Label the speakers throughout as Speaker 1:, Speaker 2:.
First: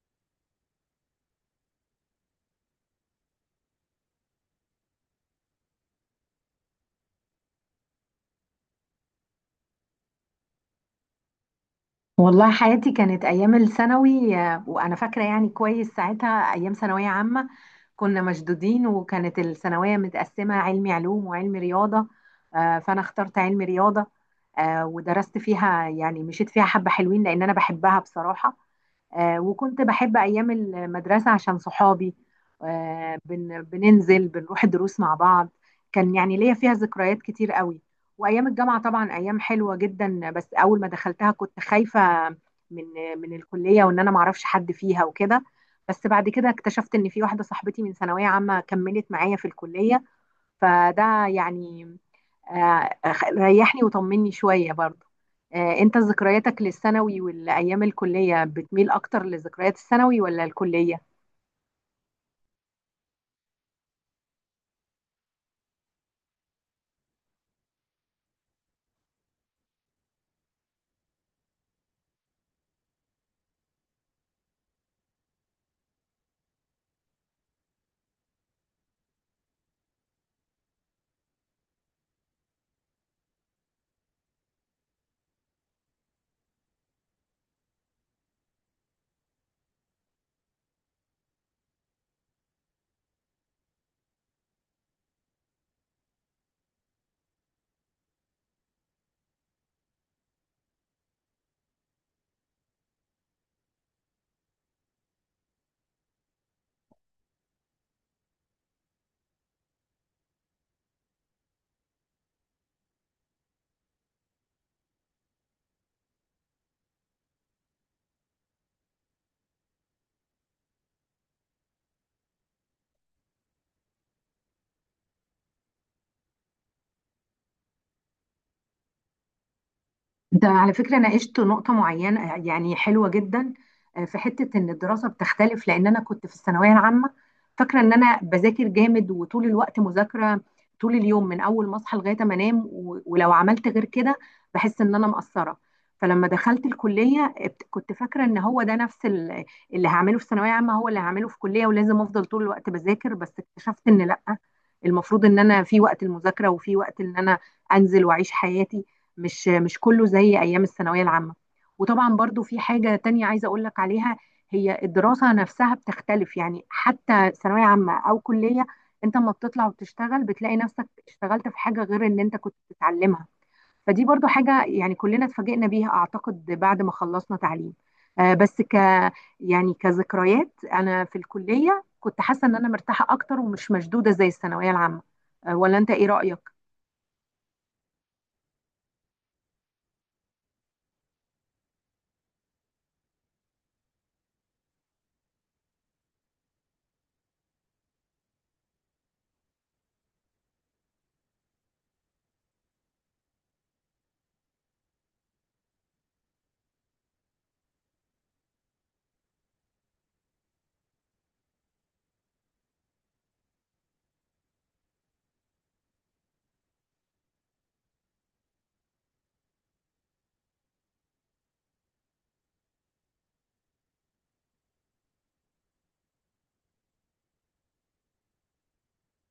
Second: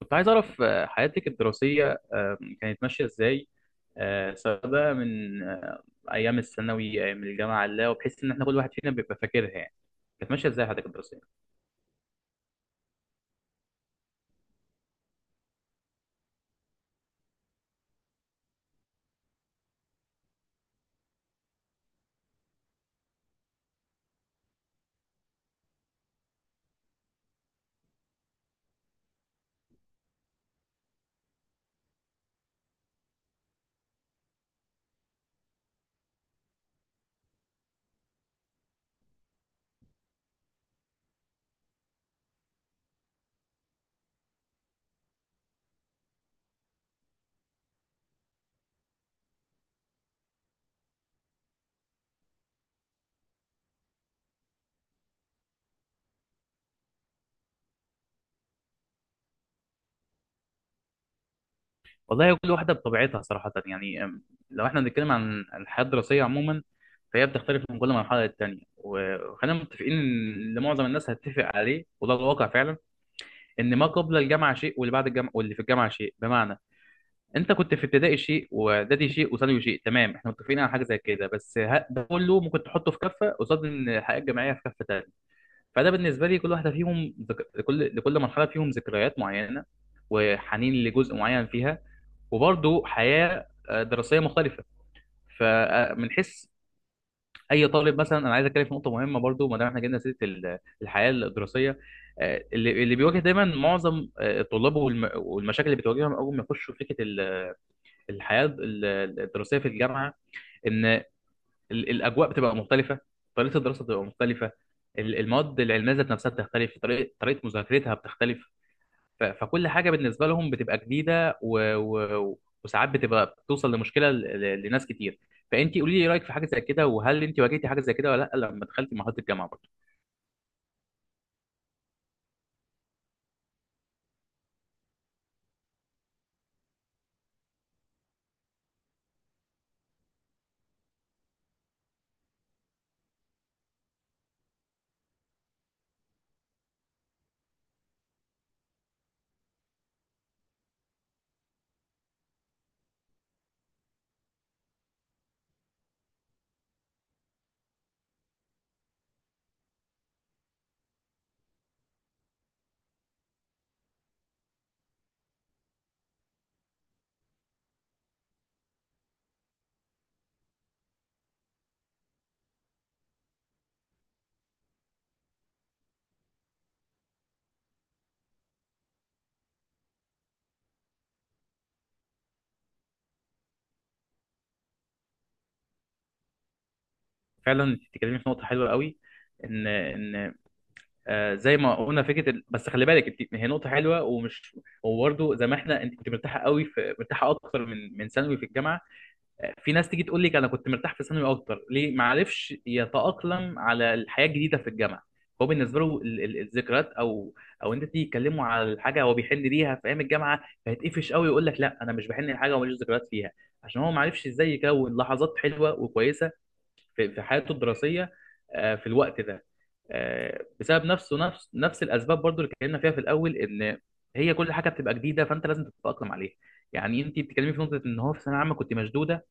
Speaker 1: كنت عايز أعرف حياتك الدراسية، كانت ماشية إزاي؟ سواء بقى من أيام الثانوي، أيام الجامعة، لا، وبحيث إن إحنا كل واحد فينا بيبقى فاكرها يعني. كانت ماشية إزاي حياتك الدراسية؟
Speaker 2: والله حياتي كانت أيام الثانوي، وأنا فاكرة يعني كويس ساعتها أيام ثانوية عامة. كنا مشدودين، وكانت الثانوية متقسمة علمي علوم وعلمي رياضة، فأنا اخترت علمي رياضة. ودرست فيها يعني مشيت فيها حبة حلوين لأن أنا بحبها بصراحة. وكنت بحب أيام المدرسة عشان صحابي. بننزل بنروح الدروس مع بعض. كان يعني ليا فيها ذكريات كتير قوي. وأيام الجامعة طبعا أيام حلوة جدا، بس أول ما دخلتها كنت خايفة من من الكلية، وإن أنا معرفش حد فيها وكده. بس بعد كده اكتشفت إن في واحدة صاحبتي من ثانوية عامة كملت معايا في الكلية، فده يعني آه، ريحني وطمني شوية برضه. انت ذكرياتك للثانوي والايام الكلية بتميل اكتر لذكريات الثانوي ولا الكلية؟
Speaker 1: والله كل واحدة بطبيعتها صراحة يعني. لو إحنا بنتكلم عن الحياة الدراسية عموما، فهي بتختلف من كل مرحلة للتانية. وخلينا متفقين إن اللي معظم الناس هتتفق عليه، وده الواقع فعلا، إن ما قبل الجامعة شيء، واللي بعد الجامعة، واللي في الجامعة شيء. بمعنى انت كنت في ابتدائي شيء، واعدادي شيء، وثانوي شيء. تمام، احنا متفقين على حاجه زي كده. بس ده كله ممكن تحطه في كفه قصاد ان الحياه الجامعيه في كفه تانيه. فده بالنسبه لي كل واحده فيهم ذك... لكل لكل مرحله فيهم ذكريات معينه، وحنين لجزء معين فيها، وبرضه حياه دراسيه مختلفه. فمن حيث اي طالب مثلا، انا عايز اتكلم في نقطه مهمه برضه ما دام احنا جبنا سيره الحياه الدراسيه. اللي بيواجه دايما معظم الطلاب، والمشاكل اللي بتواجههم اول ما يخشوا فكره الحياه الدراسيه في الجامعه، ان الاجواء بتبقى مختلفه، طريقه الدراسه بتبقى مختلفه، المواد العلميه ذات نفسها بتختلف، طريقه مذاكرتها بتختلف، فكل حاجه بالنسبه لهم بتبقى جديده وساعات بتبقى بتوصل لمشكله لناس كتير. فانت قولي لي رايك في حاجه زي كده، وهل انت واجهتي حاجه زي كده ولا لا لما دخلتي مرحله الجامعه برضه؟
Speaker 2: ده على فكرة ناقشت نقطة معينة يعني حلوة جدا. في حتة إن الدراسة بتختلف، لأن أنا كنت في الثانوية العامة فاكرة إن أنا بذاكر جامد وطول الوقت مذاكرة، طول اليوم من أول ما أصحى لغاية ما أنام، ولو عملت غير كده بحس إن أنا مقصرة. فلما دخلت الكلية كنت فاكرة إن هو ده نفس اللي هعمله في ثانوية عامة هو اللي هعمله في كلية، ولازم أفضل طول الوقت بذاكر. بس اكتشفت إن لأ، المفروض إن أنا في وقت المذاكرة وفي وقت إن أنا أنزل وأعيش حياتي. مش كله زي ايام الثانويه العامه. وطبعا برضو في حاجه تانية عايزه اقول لك عليها، هي الدراسه نفسها بتختلف يعني، حتى ثانويه عامه او كليه انت لما بتطلع وبتشتغل بتلاقي نفسك اشتغلت في حاجه غير اللي انت كنت بتتعلمها. فدي برضو حاجه يعني كلنا اتفاجئنا بيها اعتقد بعد ما خلصنا تعليم. آه، بس ك يعني كذكريات، انا في الكليه كنت حاسه ان انا مرتاحه اكتر ومش مشدوده زي الثانويه العامه. ولا انت ايه رايك؟
Speaker 1: فعلا انت بتتكلمي في نقطه حلوه قوي، ان زي ما قلنا فكره بس خلي بالك، انت هي نقطه حلوه ومش. وبرده زي ما احنا، انت كنت مرتاحه قوي في مرتاحه اكتر من ثانوي في الجامعه. في ناس تيجي تقول لك انا كنت مرتاح في ثانوي اكتر، ليه؟ ما عرفش يتاقلم على الحياه الجديده في الجامعه. هو بالنسبه له الذكريات، او انت تيجي تكلمه على الحاجه هو بيحن ليها في ايام الجامعه. فهيتقفش قوي، يقول لك لا، انا مش بحن لحاجه وماليش ذكريات فيها، عشان هو ما عرفش ازاي يكون لحظات حلوه وكويسه في حياته الدراسيه في الوقت ده، بسبب نفس الاسباب برضو اللي اتكلمنا فيها في الاول، ان هي كل حاجه بتبقى جديده، فانت لازم تتاقلم عليها. يعني انت بتتكلمي في نقطه ان هو في ثانويه عامه كنت مشدوده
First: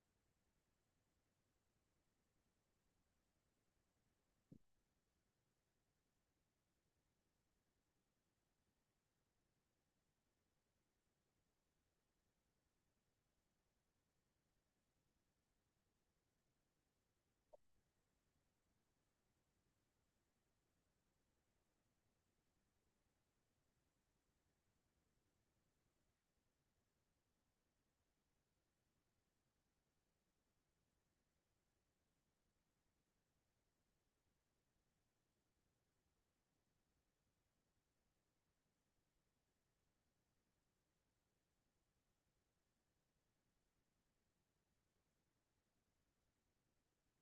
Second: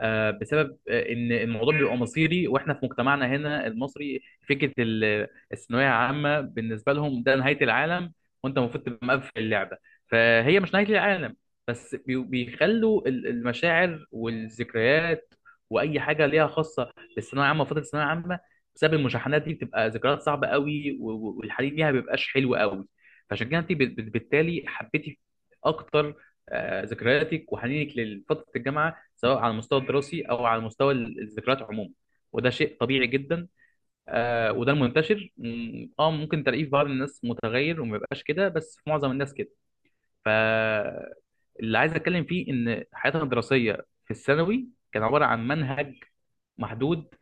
Speaker 1: بسبب ان الموضوع بيبقى مصيري، واحنا في مجتمعنا هنا المصري، فكره الثانويه عامه بالنسبه لهم ده نهايه العالم، وانت المفروض تبقى مقفل اللعبه. فهي مش نهايه العالم. بس بيخلوا المشاعر والذكريات، واي حاجه ليها خاصه بالثانويه عامه وفتره الثانويه عامه، بسبب المشاحنات دي بتبقى ذكريات صعبه قوي، والحنين ليها ما بيبقاش حلو قوي. فعشان كده انت بالتالي حبيتي اكتر ذكرياتك وحنينك لفتره الجامعه، سواء على المستوى الدراسي او على مستوى الذكريات عموما، وده شيء طبيعي جدا. وده المنتشر. ممكن تلاقيه في بعض الناس متغير وما يبقاش كده، بس في معظم الناس كده. ف اللي عايز اتكلم فيه ان حياتنا الدراسيه في الثانوي كان عباره عن منهج محدود،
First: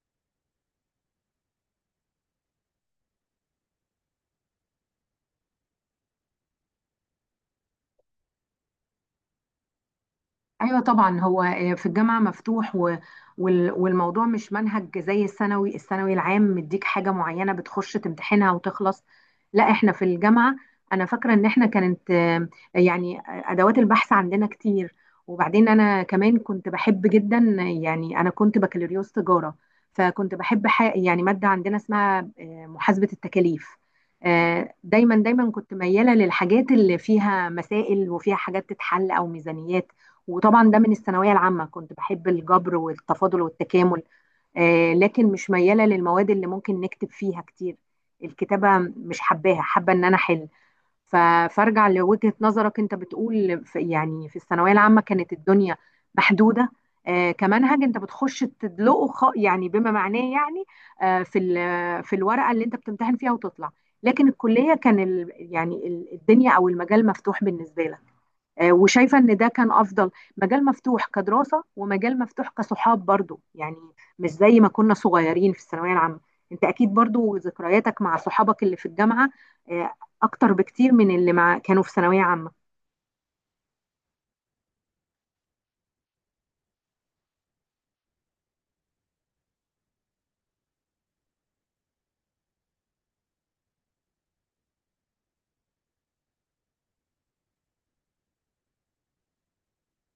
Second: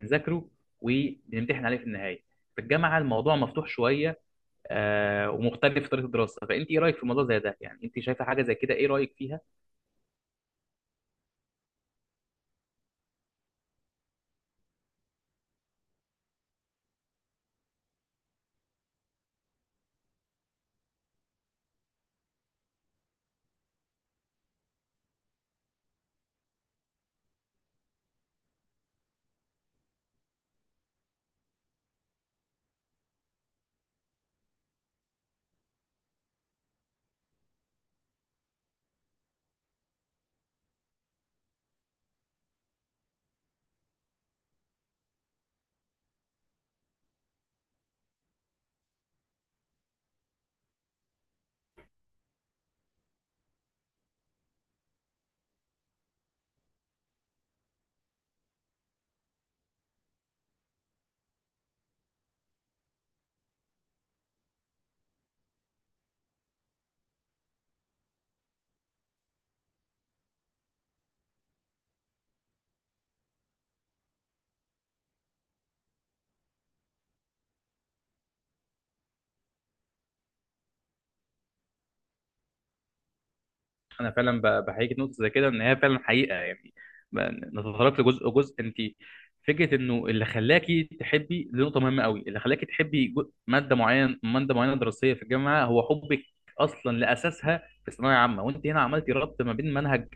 Speaker 1: بنذاكره وبنمتحن عليه في النهايه. في الجامعه الموضوع مفتوح شويه، ومختلف في طريقه الدراسه. فانت ايه رايك في موضوع زي ده يعني؟ انت شايفه حاجه زي كده، ايه رايك فيها؟
Speaker 2: ايوه طبعا، هو في الجامعه مفتوح، والموضوع مش منهج زي الثانوي العام مديك حاجه معينه بتخش تمتحنها وتخلص. لا، احنا في الجامعه انا فاكره ان احنا كانت يعني ادوات البحث عندنا كتير. وبعدين انا كمان كنت بحب جدا، يعني انا كنت بكالوريوس تجاره، فكنت بحب يعني ماده عندنا اسمها محاسبه التكاليف. دايما دايما كنت مياله للحاجات اللي فيها مسائل وفيها حاجات تتحل او ميزانيات. وطبعا ده من الثانويه العامه كنت بحب الجبر والتفاضل والتكامل. لكن مش مياله للمواد اللي ممكن نكتب فيها كتير، الكتابه مش حباها، حابه ان انا احل. ف- فارجع لوجهه نظرك، انت بتقول في يعني في الثانويه العامه كانت الدنيا محدوده، كمنهج انت بتخش تدلقه يعني بما معناه يعني في الورقه اللي انت بتمتحن فيها وتطلع، لكن الكليه كان الدنيا او المجال مفتوح بالنسبه لك. وشايفة ان ده كان افضل، مجال مفتوح كدراسة ومجال مفتوح كصحاب برضو يعني، مش زي ما كنا صغيرين في الثانوية العامة. انت اكيد برضو ذكرياتك مع صحابك اللي في الجامعة آه، اكتر بكتير من اللي مع كانوا في ثانوية عامة.
Speaker 1: انا فعلا بحييك نقطه زي كده، ان هي فعلا حقيقه يعني. ب- نتطرق لجزء جزء انت. فكره انه اللي خلاكي تحبي، دي نقطه مهمه قوي. اللي خلاكي تحبي ماده معينه دراسيه في الجامعه هو حبك اصلا لاساسها في ثانويه عامه. وانت هنا عملتي ربط ما بين منهج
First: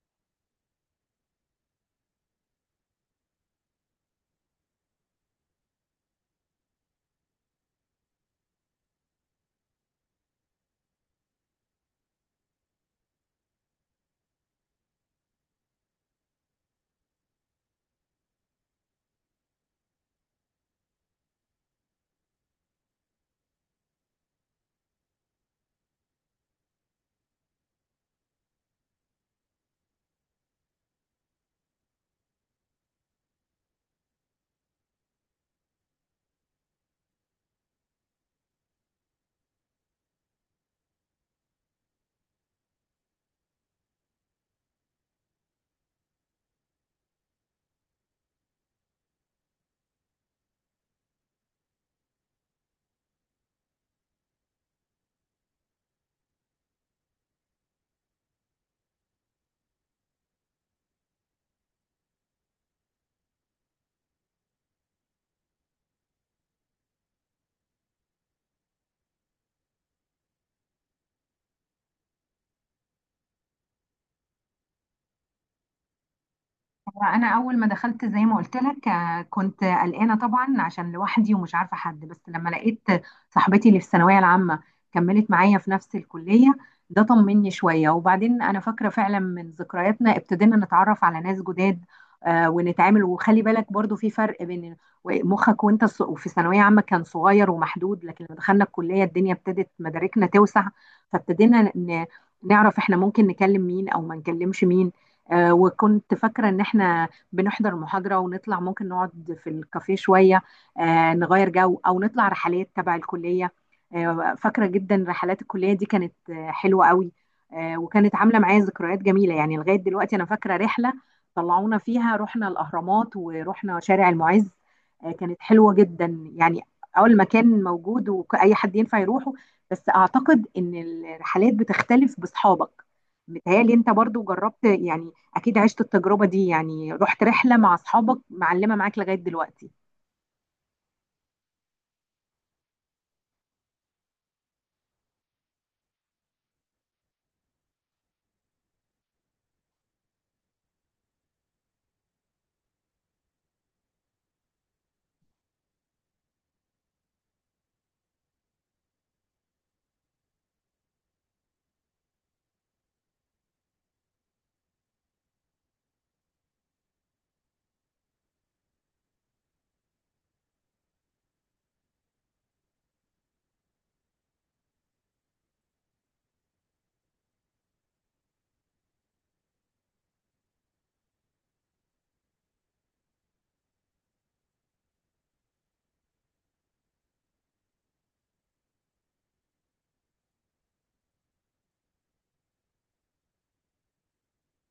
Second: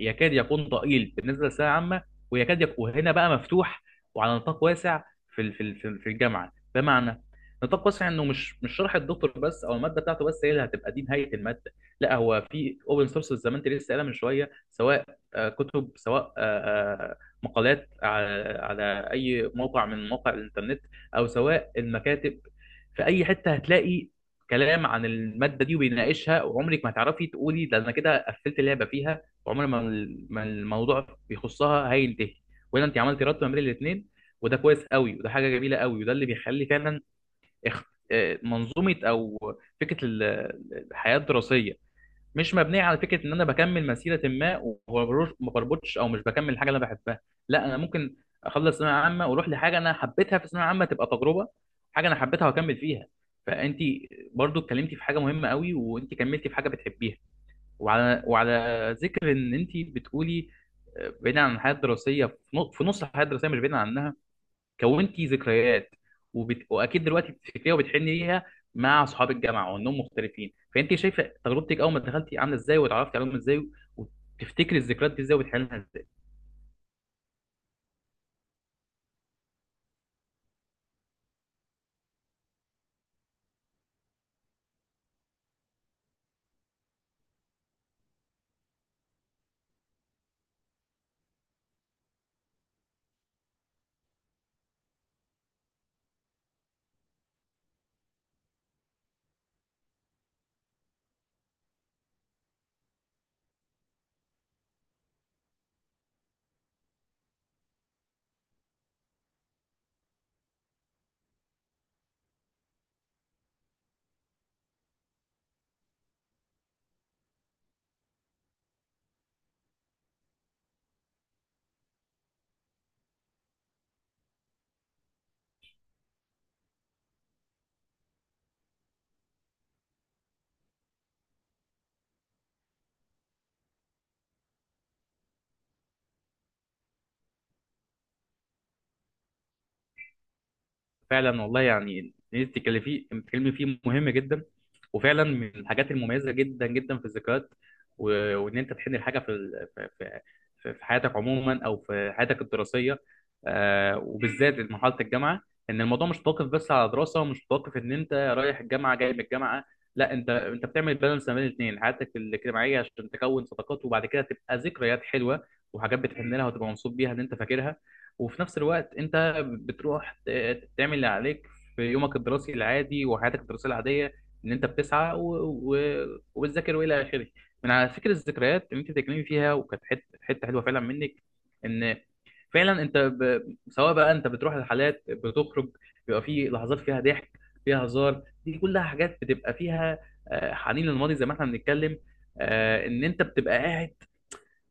Speaker 1: يكاد يكون ضئيل بالنسبه للثانويه العامه، ويكاد يكون هنا بقى مفتوح وعلى نطاق واسع في الجامعه. بمعنى نطاق واسع انه مش شرح الدكتور بس، او الماده بتاعته بس، هي اللي هتبقى دي نهايه الماده. لا، هو في اوبن سورس زي ما انت لسه قايلها من شويه، سواء كتب، سواء مقالات على اي موقع من مواقع الانترنت، او سواء المكاتب، في اي حته هتلاقي كلام عن الماده دي وبيناقشها. وعمرك ما هتعرفي تقولي ده انا كده قفلت اللعبه فيها، وعمر ما ما الموضوع بيخصها هينتهي. وهنا انت عملتي ربط ما بين الاثنين، وده كويس قوي، وده حاجه جميله قوي، وده اللي بيخلي فعلا اخ- منظومه او فكره الحياه الدراسيه مش مبنيه على فكره ان انا بكمل مسيره ما، ما بربطش او مش بكمل الحاجه اللي انا بحبها. لا، انا ممكن اخلص ثانويه عامه واروح لحاجه انا حبيتها في ثانويه عامه، تبقى تجربه، حاجه انا حبيتها واكمل فيها. فانت برضو اتكلمتي في حاجه مهمه قوي، وانت كملتي في حاجه بتحبيها. وعلى ذكر ان انت بتقولي بعيدا عن الحياه الدراسيه، في نص الحياه الدراسيه، مش بعيدا عنها، كونتي ذكريات، واكيد دلوقتي بتفتكريها وبتحني ليها مع اصحاب الجامعه، وانهم مختلفين. فانت شايفه تجربتك اول ما دخلتي عامله ازاي، واتعرفتي عليهم ازاي، وتفتكري الذكريات دي ازاي وبتحني لها ازاي؟
Speaker 2: انا اول ما دخلت زي ما قلت لك كنت قلقانه طبعا عشان لوحدي ومش عارفه حد، بس لما لقيت صاحبتي اللي في الثانويه العامه كملت معايا في نفس الكليه ده طمني شويه. وبعدين انا فاكره فعلا من ذكرياتنا ابتدينا نتعرف على ناس جداد ونتعامل. وخلي بالك برضو في فرق بين مخك وانت وفي ثانويه عامه كان صغير ومحدود، لكن لما دخلنا الكليه الدنيا ابتدت مداركنا توسع، فابتدينا نعرف احنا ممكن نكلم مين او ما نكلمش مين. وكنت فاكرة إن إحنا بنحضر محاضرة ونطلع ممكن نقعد في الكافيه شوية، نغير جو أو نطلع رحلات تبع الكلية. فاكرة جدا رحلات الكلية دي كانت حلوة قوي. وكانت عاملة معايا ذكريات جميلة يعني. لغاية دلوقتي أنا فاكرة رحلة طلعونا فيها، رحنا الأهرامات ورحنا شارع المعز، كانت حلوة جدا يعني. أول مكان موجود وأي حد ينفع يروحه، بس أعتقد إن الرحلات بتختلف بأصحابك. متهيألي أنت برضو جربت يعني، اكيد عشت التجربه دي، يعني رحت رحله مع اصحابك معلمه معاك لغايه دلوقتي.
Speaker 1: فعلا والله يعني، اللي انت بتتكلمي فيه مهم جدا، وفعلا من الحاجات المميزه جدا جدا في الذكريات، وان انت تحن الحاجه في في حياتك عموما او في حياتك الدراسيه، وبالذات مرحله الجامعه. ان الموضوع مش متوقف بس على دراسه، ومش متوقف ان انت رايح الجامعه جاي من الجامعه. لا، انت بتعمل بالانس ما بين الاثنين، حياتك الاجتماعيه عشان تكون صداقات، وبعد كده تبقى ذكريات حلوه، وحاجات بتحن لها وتبقى مبسوط بيها ان انت فاكرها. وفي نفس الوقت انت بتروح تعمل اللي عليك في يومك الدراسي العادي، وحياتك الدراسية العادية، ان انت بتسعى و... وبتذاكر والى اخره. من على فكرة الذكريات اللي انت بتتكلمي فيها، وكانت حتة حتة حلوة فعلا منك، ان فعلا انت سواء بقى انت بتروح الحالات بتخرج، بيبقى في لحظات فيها ضحك، فيها هزار، دي كلها حاجات بتبقى فيها حنين للماضي زي ما احنا بنتكلم. ان انت بتبقى قاعد،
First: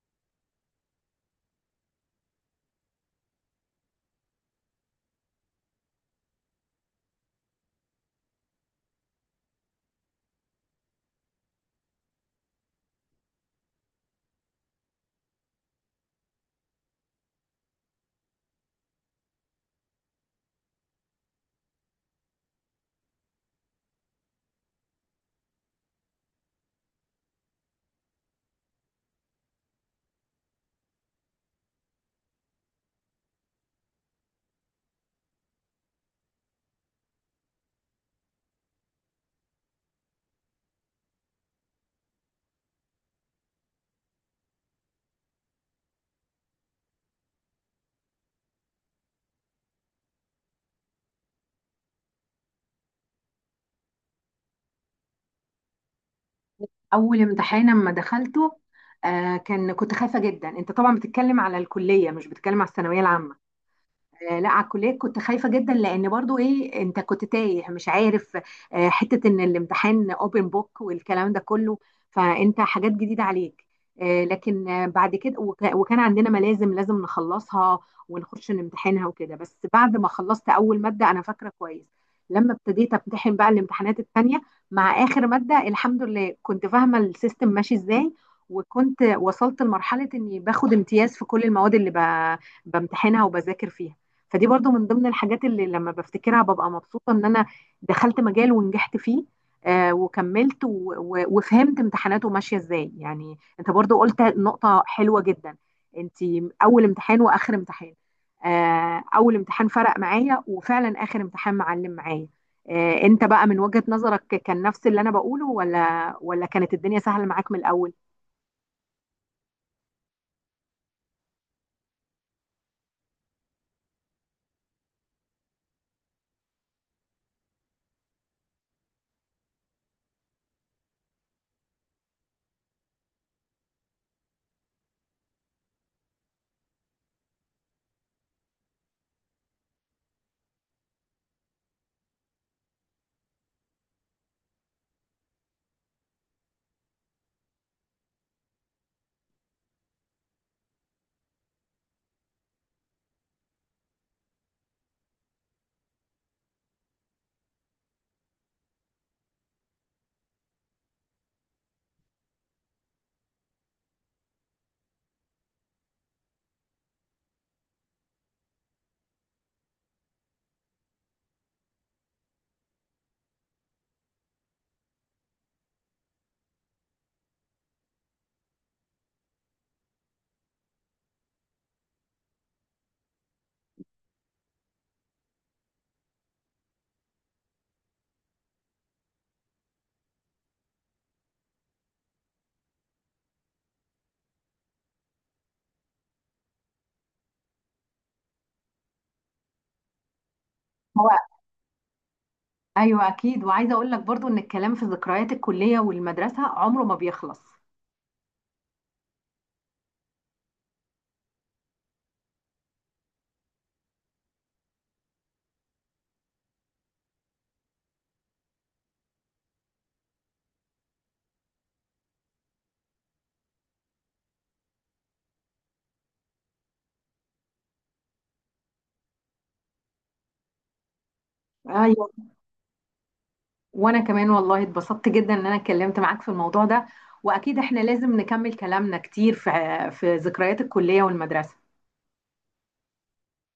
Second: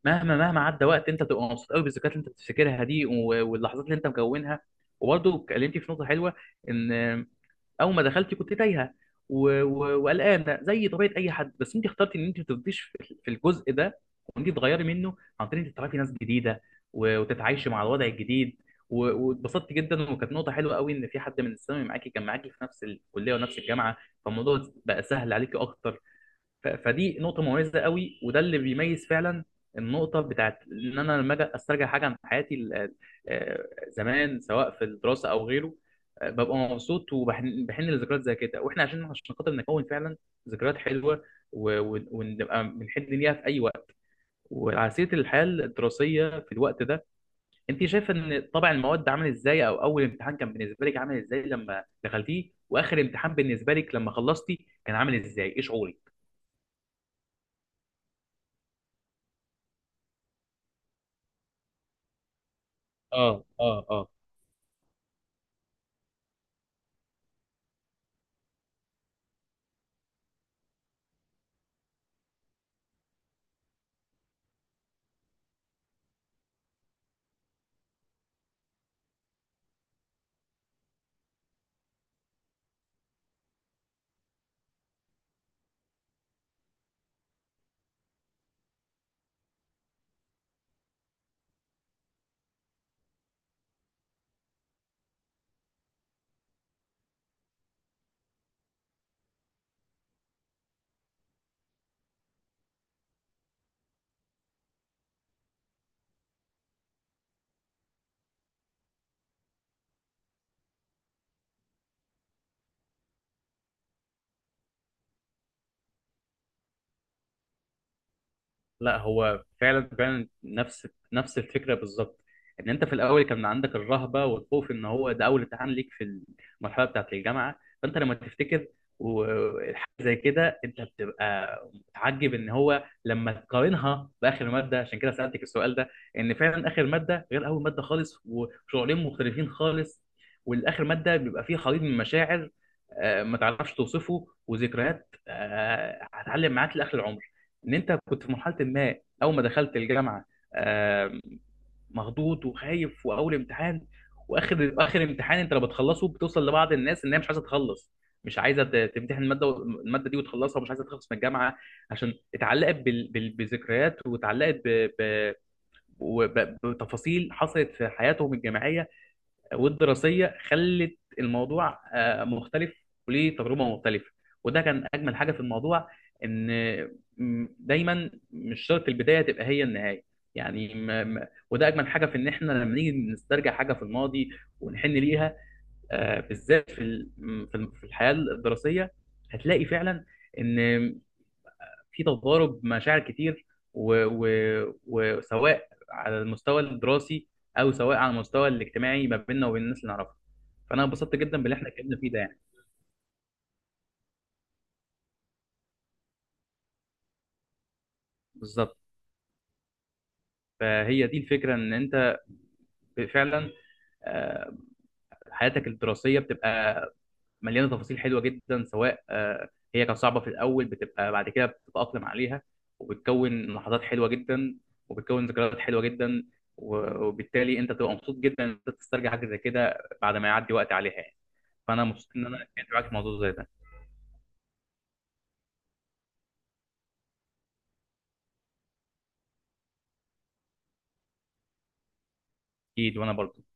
Speaker 1: مهما مهما عدى وقت انت تبقى مبسوط قوي بالذكريات اللي انت بتفتكرها دي واللحظات اللي انت مكونها. وبرضه اتكلمتي في نقطه حلوه، ان اول ما دخلتي كنت تايهه وقلقانه زي طبيعه اي حد، بس انت اخترتي ان انت ما تفضيش في الجزء ده، وانت تغيري منه عن طريق انك تعرفي ناس جديده وتتعايشي مع الوضع الجديد، واتبسطت جدا. وكانت نقطه حلوه قوي ان في حد من الثانوي معاكي كان معاكي في نفس الكليه ونفس الجامعه، فالموضوع بقى سهل عليكي اكتر. فدي نقطه مميزه قوي، وده اللي بيميز فعلا النقطه بتاعت ان انا لما اجي استرجع حاجه عن حياتي زمان، سواء في الدراسه او غيره، ببقى مبسوط وبحن لذكريات زي كده، واحنا عشان خاطر نكون فعلا ذكريات حلوه ونبقى بنحن ليها في اي وقت. وعلى سيره الحياه الدراسيه في الوقت ده، انت شايفه ان طبع المواد عامل ازاي؟ او اول امتحان كان بالنسبه لك عامل ازاي لما دخلتيه، واخر امتحان بالنسبه لك لما خلصتي كان عامل ازاي؟ ايه شعورك؟
Speaker 2: اول امتحان اما دخلته آه كان كنت خايفه جدا. انت طبعا بتتكلم على الكليه مش بتتكلم على الثانويه
Speaker 1: اه،
Speaker 2: العامه؟
Speaker 1: اه، اه.
Speaker 2: لا، على الكليه كنت خايفه جدا، لان برضو ايه، انت كنت تايه مش عارف، حته ان الامتحان اوبن بوك والكلام ده كله، فانت حاجات جديده عليك. لكن بعد كده وكان عندنا ملازم لازم نخلصها ونخش نمتحنها وكده. بس بعد ما خلصت اول ماده انا فاكره كويس، لما ابتديت امتحن بقى الامتحانات التانية، مع اخر ماده الحمد لله كنت فاهمه السيستم ماشي ازاي، وكنت وصلت لمرحله اني باخد امتياز في كل المواد اللي بمتحنها وبذاكر فيها. فدي برضو من ضمن الحاجات اللي لما بفتكرها ببقى مبسوطة ان انا دخلت مجال ونجحت فيه، وكملت وفهمت امتحاناته ماشية ازاي. يعني انت برضو قلت نقطة حلوة جدا، انت اول امتحان واخر امتحان. اول امتحان فرق معايا، وفعلا اخر امتحان معلم معايا. انت بقى من وجهة نظرك كان نفس اللي انا بقوله، ولا كانت الدنيا سهلة معاك من الاول؟
Speaker 1: لا، هو فعلا فعلا نفس الفكره بالظبط، ان انت في الاول كان عندك الرهبه والخوف ان هو ده اول امتحان ليك في المرحله بتاعه الجامعه. فانت لما تفتكر وحاجه زي كده انت بتبقى متعجب، ان هو لما تقارنها باخر ماده، عشان كده سالتك السؤال ده، ان فعلا اخر ماده غير اول ماده خالص، وشعورين مختلفين خالص. والاخر ماده بيبقى فيه خليط من مشاعر ما تعرفش توصفه، وذكريات هتعلم معاك لاخر العمر، ان انت كنت في مرحله ما، اول ما دخلت الجامعه، آم، مخضوض وخايف، واول امتحان. واخر امتحان انت لو بتخلصه، بتوصل لبعض الناس ان هي مش عايزه تخلص، مش عايزه تمتحن الماده الماده دي وتخلصها، ومش عايزه تخلص من الجامعه، عشان اتعلقت بذكريات، واتعلقت وب- بتفاصيل حصلت في حياتهم الجامعيه والدراسيه، خلت الموضوع مختلف، وليه تجربه مختلفه. وده كان اجمل حاجه في الموضوع، ان دايما مش شرط البدايه تبقى هي النهايه. يعني وده اجمل حاجه في ان احنا لما نيجي نسترجع حاجه في الماضي ونحن ليها، بالذات في ال- م- في ال- في الحياه الدراسيه، هتلاقي فعلا ان في تضارب مشاعر كتير، وسواء على المستوى الدراسي، او سواء على المستوى الاجتماعي ما بيننا وبين الناس اللي نعرفها. فانا
Speaker 2: هو
Speaker 1: انبسطت جدا باللي احنا اتكلمنا فيه ده يعني.
Speaker 2: ايوه اكيد. وعايزه اقول لك برضو ان الكلام في ذكريات الكليه والمدرسه عمره ما بيخلص.
Speaker 1: بالظبط. فهي دي الفكره ان انت فعلا آه، حياتك الدراسيه بتبقى مليانه تفاصيل حلوه جدا، سواء هي كانت صعبه في الاول، بتبقى بعد كده بتتاقلم عليها، وبتكون لحظات حلوه جدا، وبتكون ذكريات حلوه جدا، وبالتالي انت تبقى مبسوط جدا ان انت تسترجع حاجه زي كده بعد ما يعدي وقت عليها يعني. فانا مبسوط
Speaker 2: ايوه،
Speaker 1: ان انا اتكلمت معاك في الموضوع زي ده.
Speaker 2: وانا كمان والله اتبسطت جدا ان انا اتكلمت معاك في الموضوع ده، واكيد احنا لازم نكمل كلامنا كتير في ذكريات الكلية والمدرسة.
Speaker 1: اكيد. وانا برضه